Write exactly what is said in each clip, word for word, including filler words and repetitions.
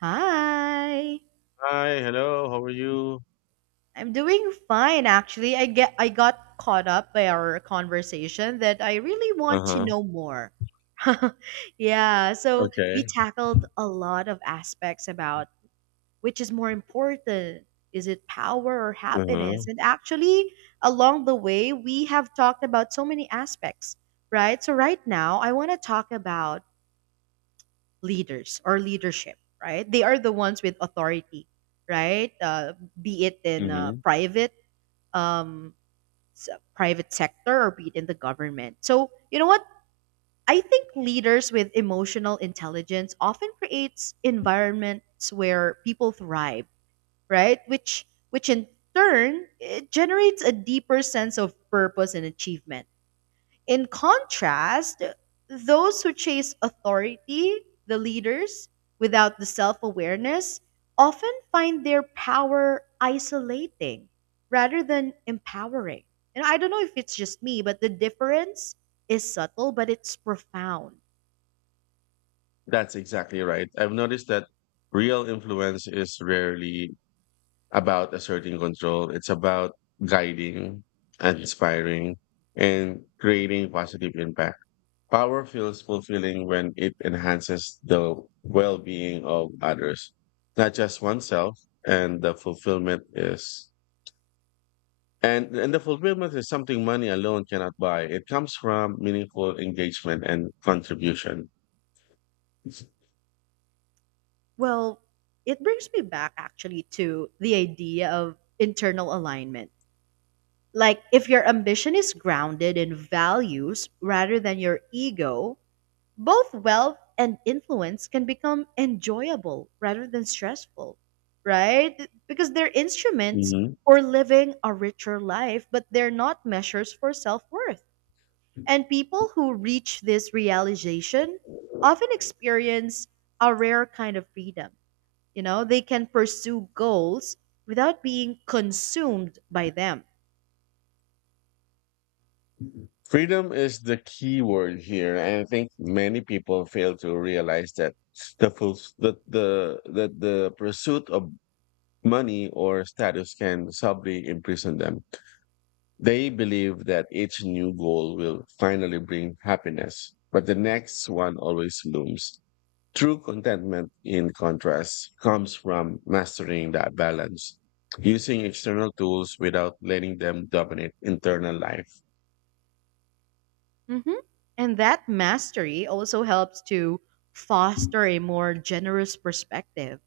Hi. Hi, hello, how are you? I'm doing fine actually. I get I got caught up by our conversation that I really want to Uh-huh. know more. Yeah, so we Okay. tackled a lot of aspects about which is more important. Is it power or Uh-huh. happiness? And actually, along the way, we have talked about so many aspects, right? So right now, I want to talk about leaders or leadership, right? They are the ones with authority, right? Uh, be it in uh, hmm private, um, s- private sector, or be it in the government. So you know what? I think leaders with emotional intelligence often creates environments where people thrive, right? Which which in turn it generates a deeper sense of purpose and achievement. In contrast, those who chase authority, the leaders, without the self awareness, often find their power isolating rather than empowering. And I don't know if it's just me, but the difference is subtle, but it's profound. That's exactly right. I've noticed that real influence is rarely about asserting control. It's about guiding, inspiring, and creating positive impact. Power feels fulfilling when it enhances the well-being of others, not just oneself, and the fulfillment is And and the fulfillment is something money alone cannot buy. It comes from meaningful engagement and contribution. Well, it brings me back actually to the idea of internal alignment. Like, if your ambition is grounded in values rather than your ego, both wealth and influence can become enjoyable rather than stressful, right? Because they're instruments Mhm. for living a richer life, but they're not measures for self worth. And people who reach this realization often experience a rare kind of freedom. You know, they can pursue goals without being consumed by them. Freedom is the key word here, and I think many people fail to realize that the full, that the that the pursuit of money or status can subtly imprison them. They believe that each new goal will finally bring happiness, but the next one always looms. True contentment, in contrast, comes from mastering that balance, using external tools without letting them dominate internal life. Hmm And that mastery also helps to foster a more generous perspective.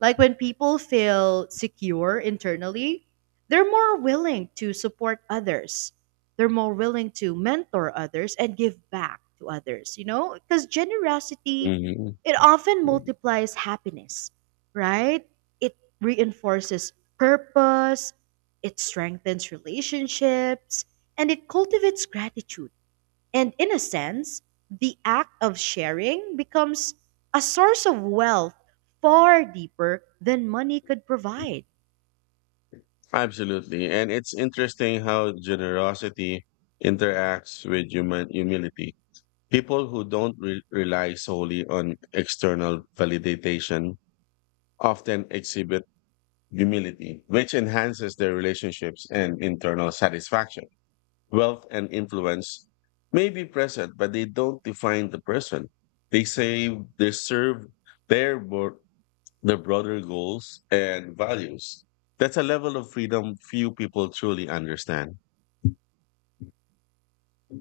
Like when people feel secure internally, they're more willing to support others. They're more willing to mentor others and give back to others, you know? Because generosity, Mhm. it often multiplies happiness, right? It reinforces purpose, it strengthens relationships, and it cultivates gratitude, and in a sense, the act of sharing becomes a source of wealth far deeper than money could provide. Absolutely. And it's interesting how generosity interacts with human humility. People who don't re- rely solely on external validation often exhibit humility, which enhances their relationships and internal satisfaction. Wealth and influence may be present, but they don't define the person. They say they serve their bro- the broader goals and values. That's a level of freedom few people truly understand.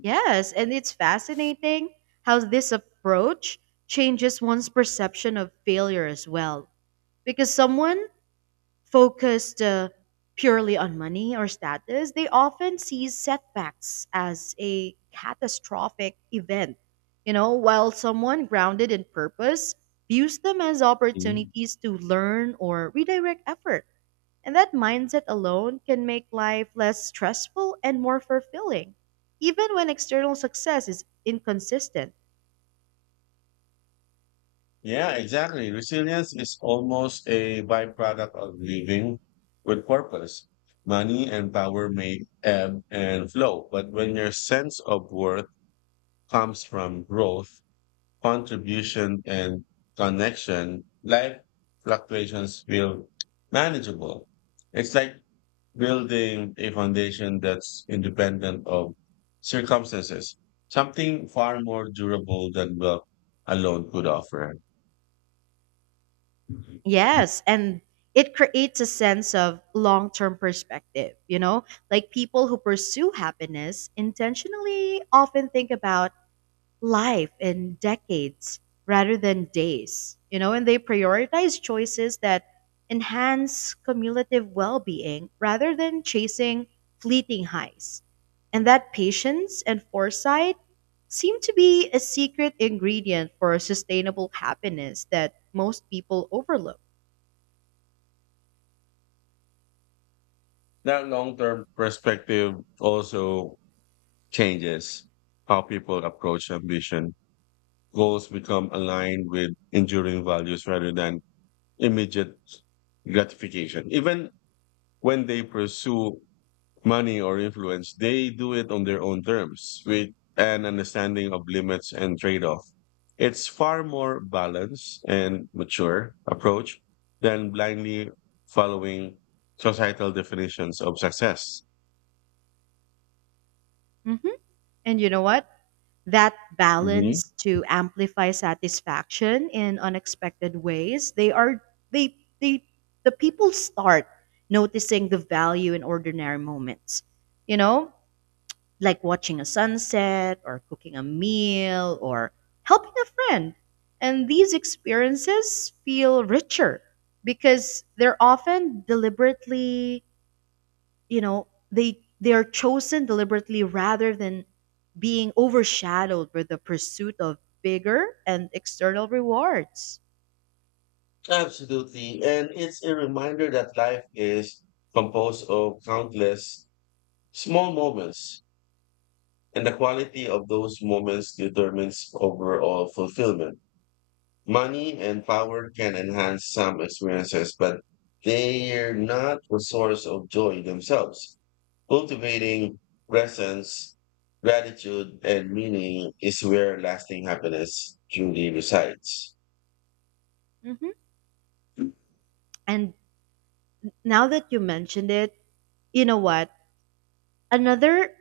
Yes, and it's fascinating how this approach changes one's perception of failure as well. Because someone focused uh, purely on money or status, they often see setbacks as a catastrophic event. You know, while someone grounded in purpose views them as Mhm. opportunities to learn or redirect effort. And that mindset alone can make life less stressful and more fulfilling, even when external success is inconsistent. Yeah, exactly. Resilience is almost a byproduct of living with purpose. Money and power may ebb and flow, but when your sense of worth comes from growth, contribution and connection, life fluctuations feel manageable. It's like building a foundation that's independent of circumstances, something far more durable than wealth alone could offer. Yes, and it creates a sense of long term perspective, you know? Like people who pursue happiness intentionally often think about life in decades rather than days, you know? And they prioritize choices that enhance cumulative well being rather than chasing fleeting highs. And that patience and foresight seem to be a secret ingredient for sustainable happiness that most people overlook. That long-term perspective also changes how people approach ambition. Goals become aligned with enduring values rather than immediate gratification. Even when they pursue money or influence, they do it on their own terms with an understanding of limits and trade-off. It's far more balanced and mature approach than blindly following societal definitions of success. Mm-hmm. And you know what? That Mhm. balance to amplify satisfaction in unexpected ways. They are they they the people start noticing the value in ordinary moments. You know, like watching a sunset or cooking a meal or helping a friend. And these experiences feel richer because they're often deliberately, you know they they are chosen deliberately rather than being overshadowed with the pursuit of bigger and external rewards. Absolutely. And it's a reminder that life is composed of countless small moments, and the quality of those moments determines overall fulfillment. Money and power can enhance some experiences, but they're not the source of joy themselves. Cultivating presence, gratitude, and meaning is where lasting happiness truly resides. Hmm and now that you mentioned it, you know what, another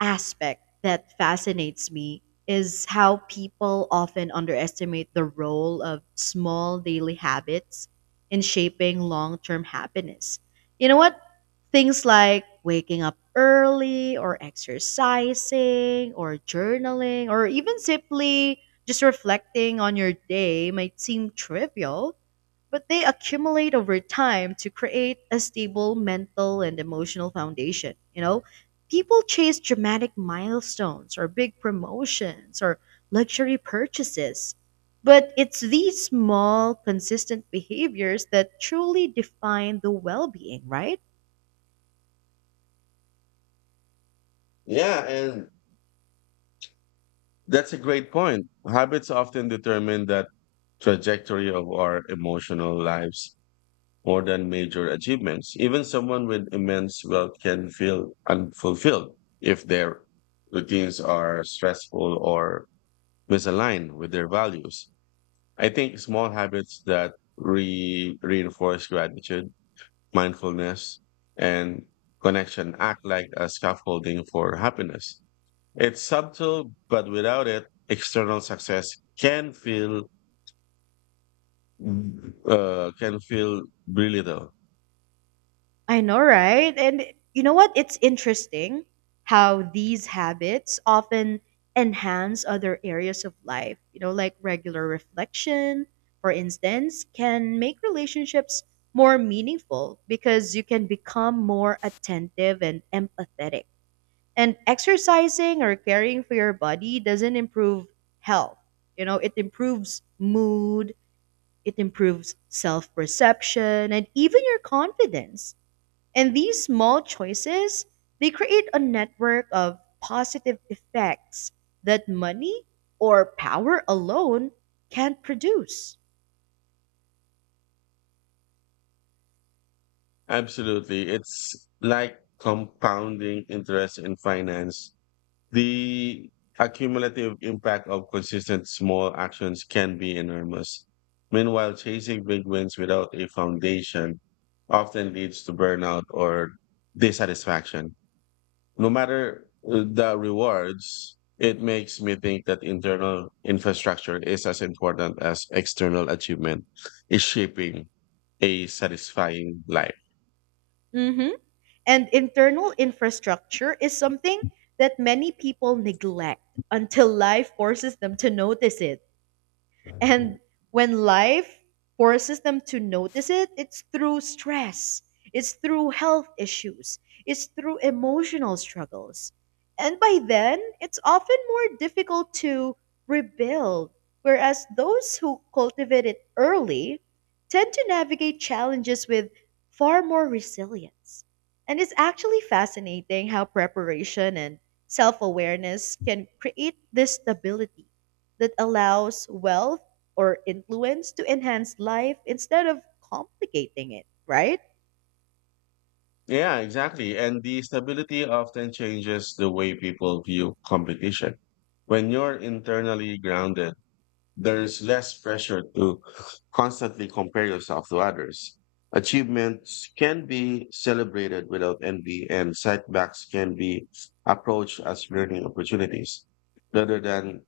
aspect that fascinates me is how people often underestimate the role of small daily habits in shaping long-term happiness. You know what, things like waking up early or exercising or journaling or even simply just reflecting on your day might seem trivial, but they accumulate over time to create a stable mental and emotional foundation. You know, people chase dramatic milestones or big promotions or luxury purchases. But it's these small, consistent behaviors that truly define the well being, right? Yeah, and that's a great point. Habits often determine that trajectory of our emotional lives more than major achievements. Even someone with immense wealth can feel unfulfilled if their routines are stressful or misalign with their values. I think small habits that re- reinforce gratitude, mindfulness, and connection act like a scaffolding for happiness. It's subtle, but without it, external success can feel uh, can feel really though. I know, right? And you know what? It's interesting how these habits often enhance other areas of life. You know, like regular reflection, for instance, can make relationships more meaningful because you can become more attentive and empathetic. And exercising or caring for your body doesn't improve health. You know, it improves mood, it improves self perception, and even your confidence. And these small choices, they create a network of positive effects that money or power alone can't produce. Absolutely, it's like compounding interest in finance. The accumulative impact of consistent small actions can be enormous. Meanwhile, chasing big wins without a foundation often leads to burnout or dissatisfaction. No matter uh, the rewards, it makes me think that internal infrastructure is as important as external achievement is shaping a satisfying life. Mhm. And internal infrastructure is something that many people neglect until life forces them to notice it. And when life forces them to notice it, it's through stress, it's through health issues, it's through emotional struggles. And by then, it's often more difficult to rebuild, whereas those who cultivate it early tend to navigate challenges with far more resilience. And it's actually fascinating how preparation and self awareness can create this stability that allows wealth or influence to enhance life instead of complicating it, right? Yeah, exactly. And the stability often changes the way people view competition. When you're internally grounded, there's less pressure to constantly compare yourself to others. Achievements can be celebrated without envy, and setbacks can be approached as learning opportunities rather than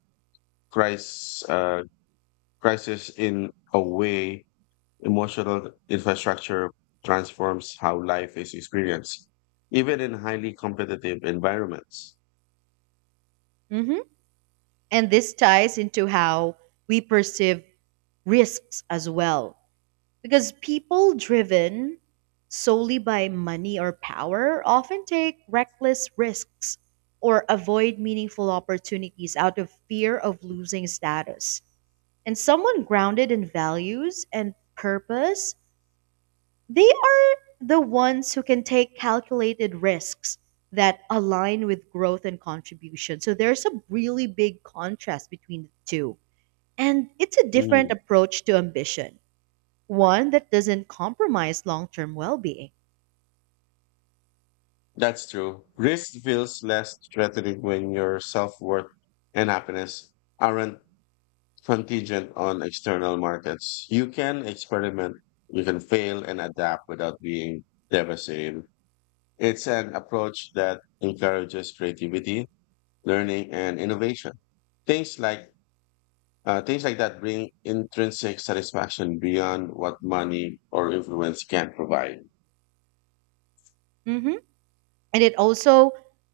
crisis, uh, crisis in a way. Emotional infrastructure transforms how life is experienced, even in highly competitive environments. hmm And this ties into how we perceive risks as well. Because people driven solely by money or power often take reckless risks or avoid meaningful opportunities out of fear of losing status. And someone grounded in values and purpose, they are the ones who can take calculated risks that align with growth and contribution. So there's a really big contrast between the two. And it's a Mm, different approach to ambition, one that doesn't compromise long term well being. that's true. Risk feels less threatening when your self worth and happiness aren't contingent on external markets. You can experiment, you can fail and adapt without being devastated. It's an approach that encourages creativity, learning, and innovation. Things like Uh, things like that bring intrinsic satisfaction beyond what money or influence can provide. Hmm And it also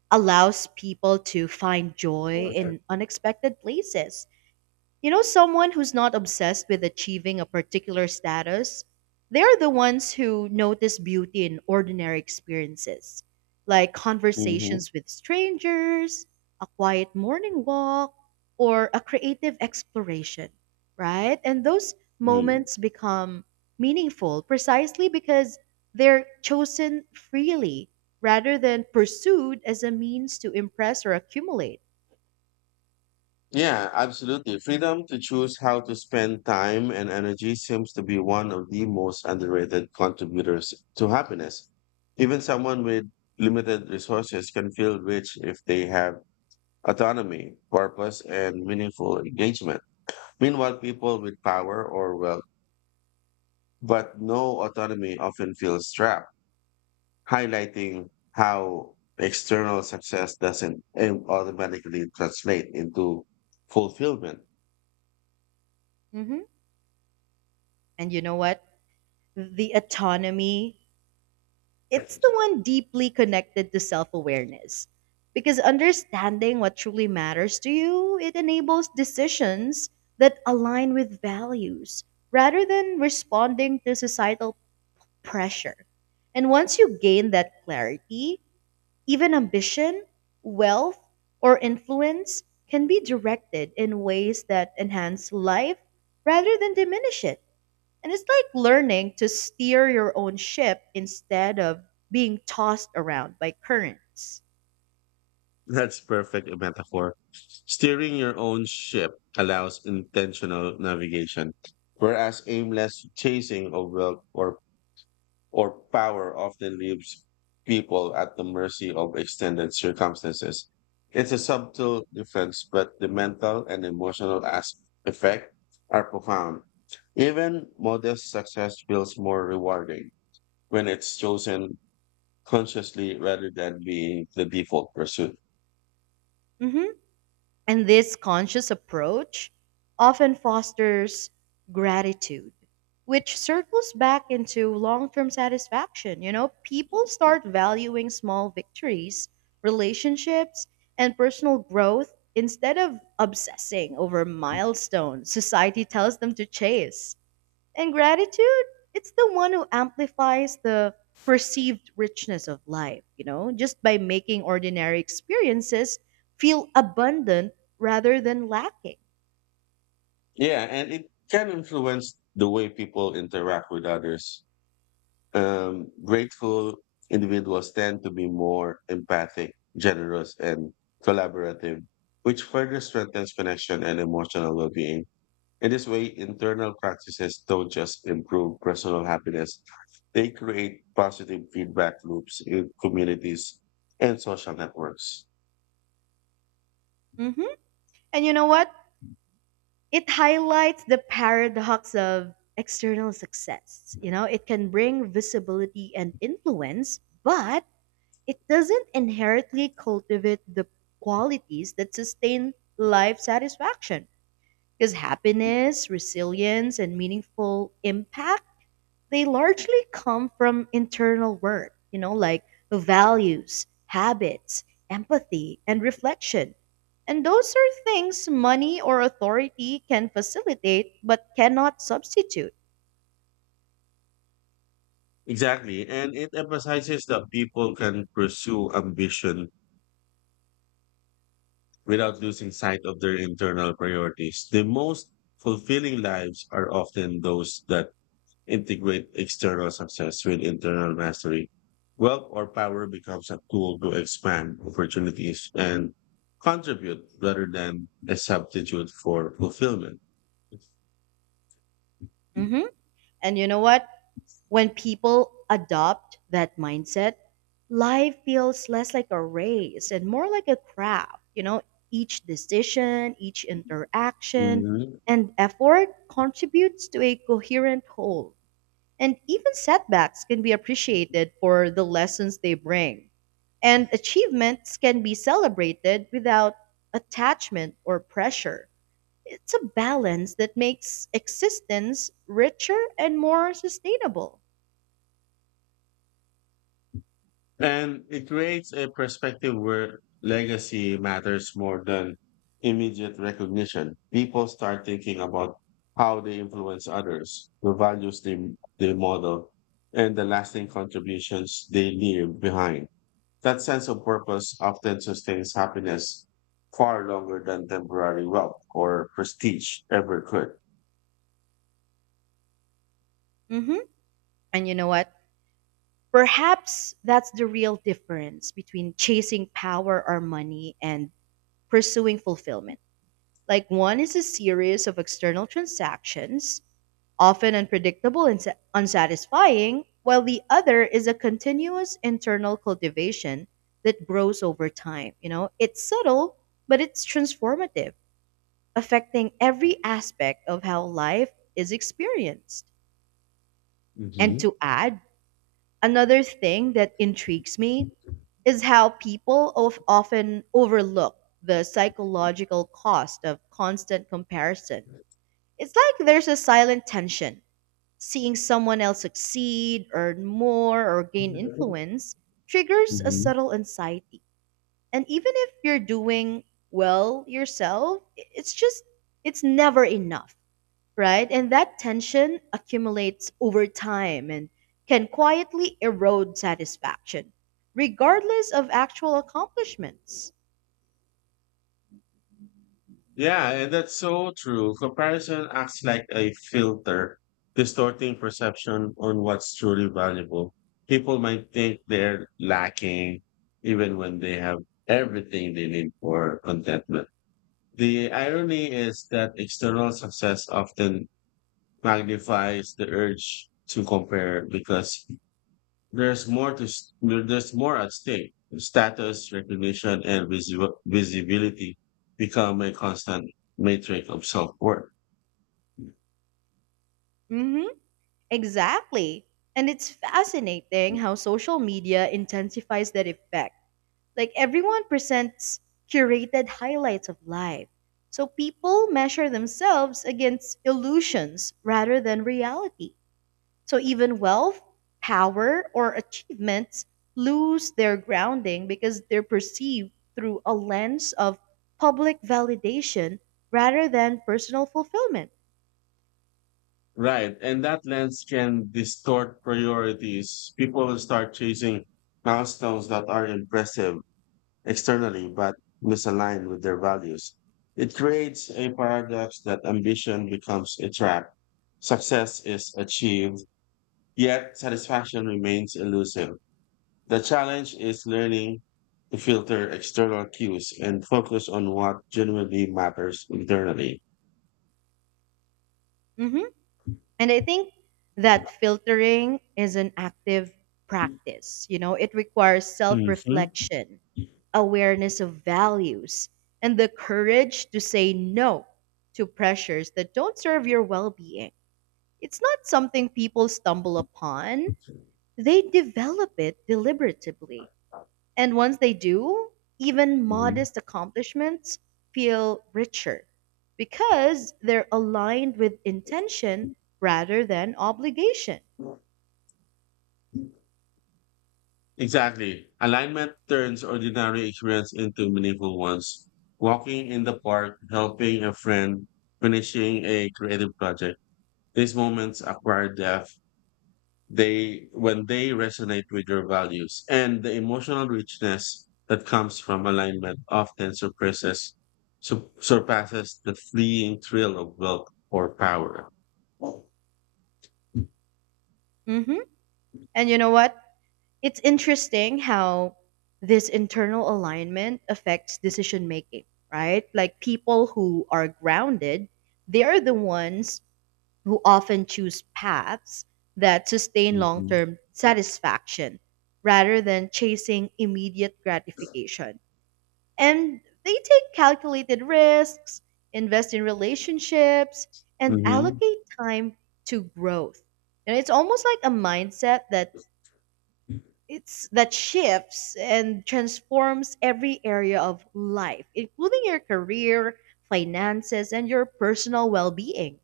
allows people to find joy in unexpected places. You know, someone who's not obsessed with achieving a particular status, they're the ones who notice beauty in ordinary experiences, like hmm conversations with strangers, a quiet morning walk, or a creative exploration, right? And those moments become meaningful precisely because they're chosen freely rather than pursued as a means to impress or accumulate. Yeah, absolutely. Freedom to choose how to spend time and energy seems to be one of the most underrated contributors to happiness. Even someone with limited resources can feel rich if they have autonomy, purpose, and meaningful engagement. Meanwhile, people with power or wealth but no autonomy often feel trapped, highlighting how external success doesn't au- automatically translate into fulfillment. Hmm And you know what? The autonomy, it's the one deeply connected to self awareness. Because understanding what truly matters to you, it enables decisions that align with values rather than responding to societal pressure. And once you gain that clarity, even ambition, wealth, or influence can be directed in ways that enhance life rather than diminish it. And it's like learning to steer your own ship instead of being tossed around by currents. That's perfect a metaphor. Steering your own ship allows intentional navigation, whereas aimless chasing of wealth or or power often leaves people at the mercy of extended circumstances. It's a subtle difference, but the mental and emotional as- effect are profound. Even modest success feels more rewarding when it's chosen consciously rather than being the default pursuit. Mhm. And this conscious approach often fosters gratitude, which circles back into long term satisfaction. You know, people start valuing small victories, relationships, and personal growth instead of obsessing over milestones society tells them to chase. And gratitude, it's the one who amplifies the perceived richness of life, you know, just by making ordinary experiences feel abundant rather than lacking. Yeah, and it can influence the way people interact with others. Um, grateful individuals tend to be more empathic, generous, and collaborative, which further strengthens connection and emotional well being. In this way, internal practices don't just improve personal happiness, they create positive feedback loops in communities and social networks. Hmm And you know what? It highlights the paradox of external success. You know, it can bring visibility and influence, but it doesn't inherently cultivate the qualities that sustain life satisfaction. Because happiness, resilience, and meaningful impact, they largely come from internal work, you know, like values, habits, empathy, and reflection. And those are things money or authority can facilitate but cannot substitute. Exactly. And it emphasizes that people can pursue ambition without losing sight of their internal priorities. The most fulfilling lives are often those that integrate external success with internal mastery. Wealth or power becomes a tool to expand opportunities and contribute rather than a substitute for fulfillment. Mhm. And you know what? When people adopt that mindset, life feels less like a race and more like a craft. You know, each decision, each interaction, Mhm. and effort contributes to a coherent whole. And even setbacks can be appreciated for the lessons they bring. And achievements can be celebrated without attachment or pressure. It's a balance that makes existence richer and more sustainable. And it creates a perspective where legacy matters more than immediate recognition. People start thinking about how they influence others, the values they, they model, and the lasting contributions they leave behind. That sense of purpose often sustains happiness far longer than temporary wealth or prestige ever could. Mhm. And you know what? Perhaps that's the real difference between chasing power or money and pursuing fulfillment. Like one is a series of external transactions, often unpredictable and sa- unsatisfying, while the other is a continuous internal cultivation that grows over time. You know, it's subtle, but it's transformative, affecting every aspect of how life is experienced. And Mhm. to add, another thing that intrigues me is how people of often overlook the psychological cost of constant comparison. It's like there's a silent tension. Seeing someone else succeed, earn more, or gain influence triggers a Mhm. subtle anxiety. And even if you're doing well yourself, it's just, it's never enough, right? And that tension accumulates over time and can quietly erode satisfaction, regardless of actual accomplishments. Yeah, and that's so true. Comparison acts like a filter, distorting perception on what's truly valuable. People might think they're lacking even when they have everything they need for contentment. The irony is that external success often magnifies the urge to compare because there's more to s- there- there's more at stake. Status, recognition, and visi- visibility become a constant matrix of self-worth. Hmm exactly. And it's fascinating how social media intensifies that effect. Like everyone presents curated highlights of life. So people measure themselves against illusions rather than reality. So even wealth, power, or achievements lose their grounding because they're perceived through a lens of public validation rather than personal fulfillment. Right. And that lens can distort priorities. People start chasing milestones that are impressive externally but misaligned with their values. It creates a paradox that ambition becomes a trap. Success is achieved, yet satisfaction remains elusive. The challenge is learning to filter external cues and focus on what genuinely matters internally. Hmm And I think that filtering is an active practice. You know, it requires self Mhm. reflection, awareness of values, and the courage to say no to pressures that don't serve your well being. It's not something people stumble upon, they develop it deliberatively. And once they do, even Mhm. modest accomplishments feel richer because they're aligned with intention rather than obligation. Exactly. Alignment turns ordinary experience into meaningful ones. Walking in the park, helping a friend, finishing a creative project. These moments acquire depth. They when they resonate with your values, and the emotional richness that comes from alignment often surpasses su- surpasses the fleeting thrill of wealth or power. Hmm And you know what? It's interesting how this internal alignment affects decision making, right? Like people who are grounded, they are the ones who often choose paths that sustain long term satisfaction rather than chasing immediate gratification. And they take calculated risks, invest in relationships, and hmm allocate time to growth. And it's almost like a mindset that it's that shifts and transforms every area of life, including your career, finances, and your personal well-being.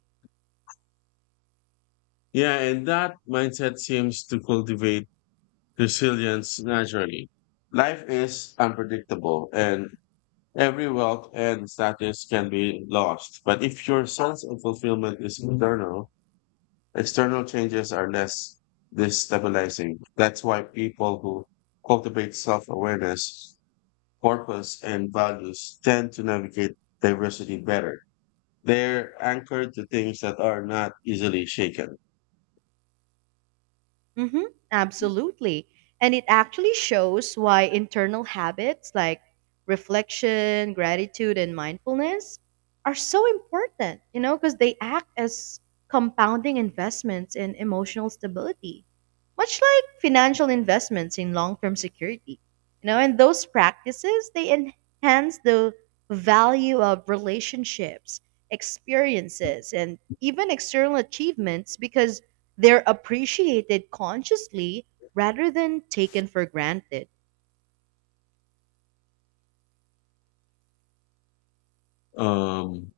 Yeah, and that mindset seems to cultivate resilience naturally. Life is unpredictable, and every wealth and status can be lost. But if your sense of fulfillment is internal, external changes are less destabilizing. That's why people who cultivate self awareness, purpose, and values tend to navigate diversity better. They're anchored to things that are not easily shaken. Hmm absolutely. And it actually shows why internal habits like reflection, gratitude, and mindfulness are so important, you know, because they act as compounding investments in emotional stability, much like financial investments in long term security. You know, and those practices, they enhance the value of relationships, experiences, and even external achievements because they're appreciated consciously rather than taken for granted. Um,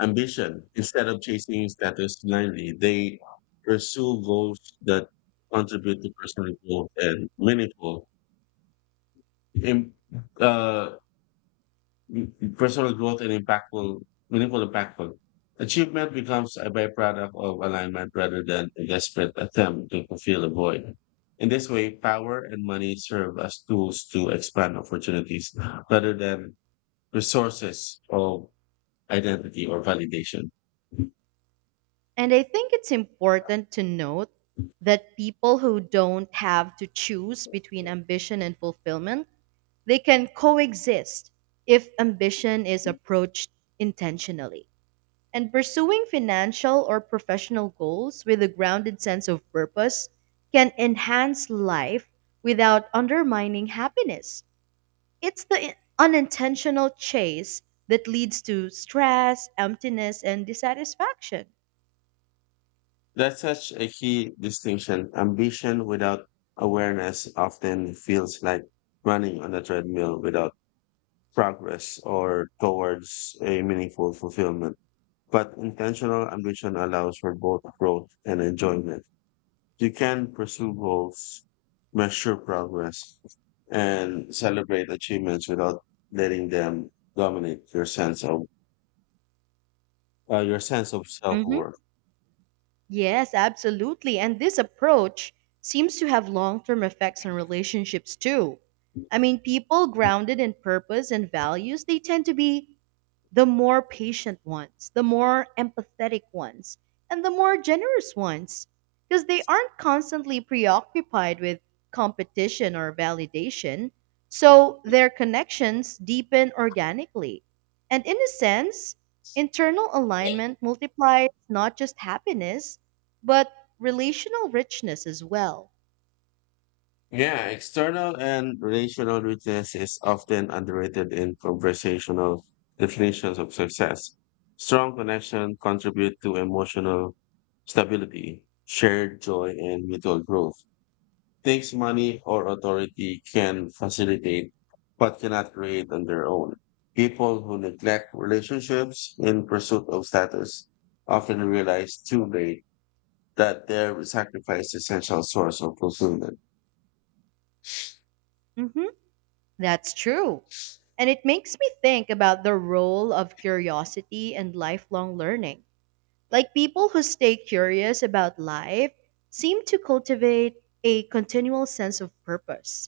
Ambition. Instead of chasing status blindly, they pursue goals that contribute to personal growth and meaningful, im- uh, m- personal growth and impactful, meaningful impactful. Achievement becomes a byproduct of alignment rather than a desperate attempt to fulfill a void. In this way, power and money serve as tools to expand opportunities rather than resources of identity or validation. And I think it's important to note that people who don't have to choose between ambition and fulfillment, they can coexist if ambition is approached intentionally. And pursuing financial or professional goals with a grounded sense of purpose can enhance life without undermining happiness. It's the i- unintentional chase that leads to stress, emptiness, and dissatisfaction. That's such a key distinction. Ambition without awareness often feels like running on a treadmill without progress or towards a meaningful fulfillment. But intentional ambition allows for both growth and enjoyment. You can pursue goals, measure progress, and celebrate achievements without letting them dominate your sense of uh, your sense of self Hmm worth. Yes, absolutely. And this approach seems to have long term effects on relationships too. I mean, people grounded in purpose and values, they tend to be the more patient ones, the more empathetic ones, and the more generous ones because they aren't constantly preoccupied with competition or validation. So their connections deepen organically. And in a sense, internal alignment multiplies not just happiness, but relational richness as well. Yeah, external and relational witness is often underrated in conversational definitions of success. Strong connection contribute to emotional stability, shared joy, and mutual growth. Things money or authority can facilitate, but cannot create on their own. People who neglect relationships in pursuit of status often realize too late that their sacrifice is essential source of fulfillment. Hmm That's true. And it makes me think about the role of curiosity and lifelong learning. Like people who stay curious about life seem to cultivate a continual sense of purpose.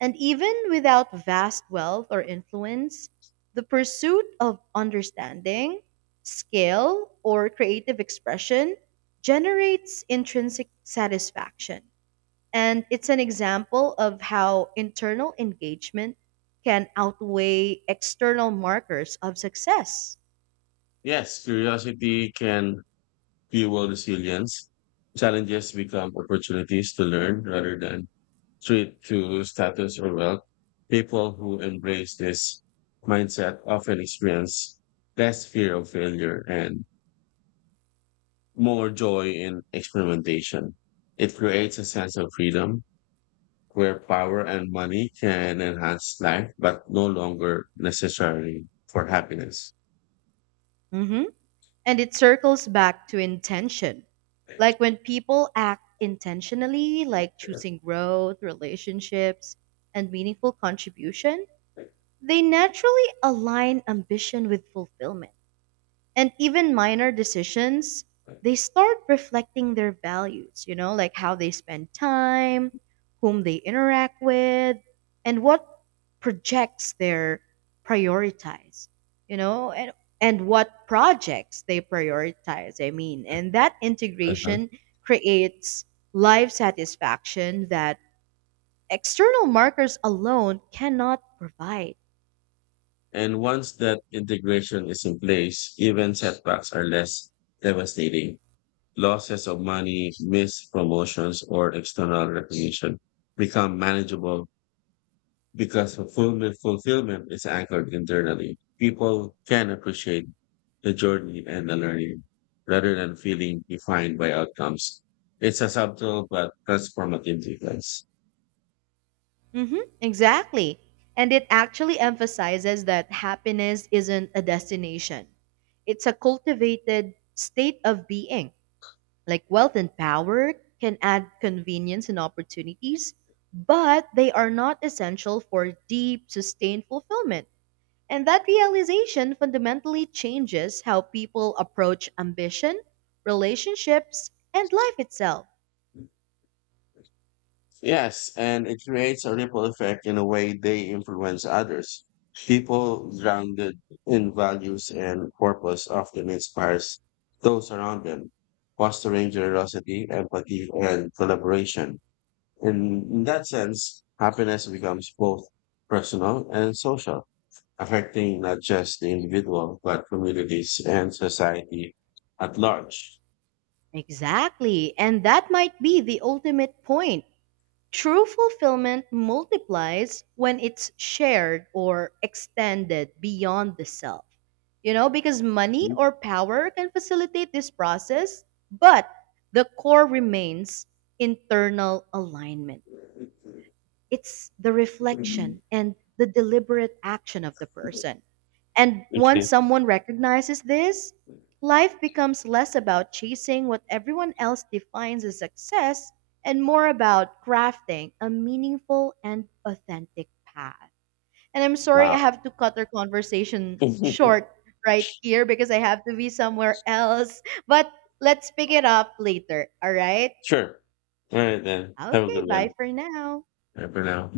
And even without vast wealth or influence, the pursuit of understanding, skill, or creative expression generates intrinsic satisfaction. And it's an example of how internal engagement can outweigh external markers of success. Yes, curiosity can fuel resilience. Challenges become opportunities to learn rather than treat to status or wealth. People who embrace this mindset often experience less fear of failure and more joy in experimentation. It creates a sense of freedom where power and money can enhance life, but no longer necessary for happiness. Mhm. And it circles back to intention. Like when people act intentionally, like choosing growth, relationships, and meaningful contribution, they naturally align ambition with fulfillment, and even minor decisions they start reflecting their values, you know, like how they spend time, whom they interact with, and what projects they prioritize you know and and what projects they prioritize, I mean, and that Uh-huh. integration creates life satisfaction that external markers alone cannot provide. And once that integration is in place, even setbacks are less devastating. Losses of money, missed promotions, or external recognition become manageable because fulfillment, fulfillment is anchored internally. People can appreciate the journey and the learning rather than feeling defined by outcomes. It's a subtle but transformative difference. Mm-hmm, exactly. And it actually emphasizes that happiness isn't a destination, it's a cultivated state of being. Like wealth and power can add convenience and opportunities, but they are not essential for deep, sustained fulfillment. And that realization fundamentally changes how people approach ambition, relationships, and life itself. Yes, and it creates a ripple effect in a way they influence others. People grounded in values and purpose often inspires those around them, fostering generosity, empathy, and collaboration. In, in that sense, happiness becomes both personal and social, affecting not just the individual, but communities and society at large. Exactly. And that might be the ultimate point. True fulfillment multiplies when it's shared or extended beyond the self. You know, because money or power can facilitate this process, but the core remains internal alignment. It's the Okay. reflection and the deliberate action of the person. And once someone recognizes this, life becomes less about chasing what everyone else defines as success and more about crafting a meaningful and authentic path. And I'm sorry I Wow. have to cut our conversation short right here because I have to be somewhere else, but let's pick it up later, all right? Sure. All right, then. Have a Okay, good bye one. for now. Bye for now.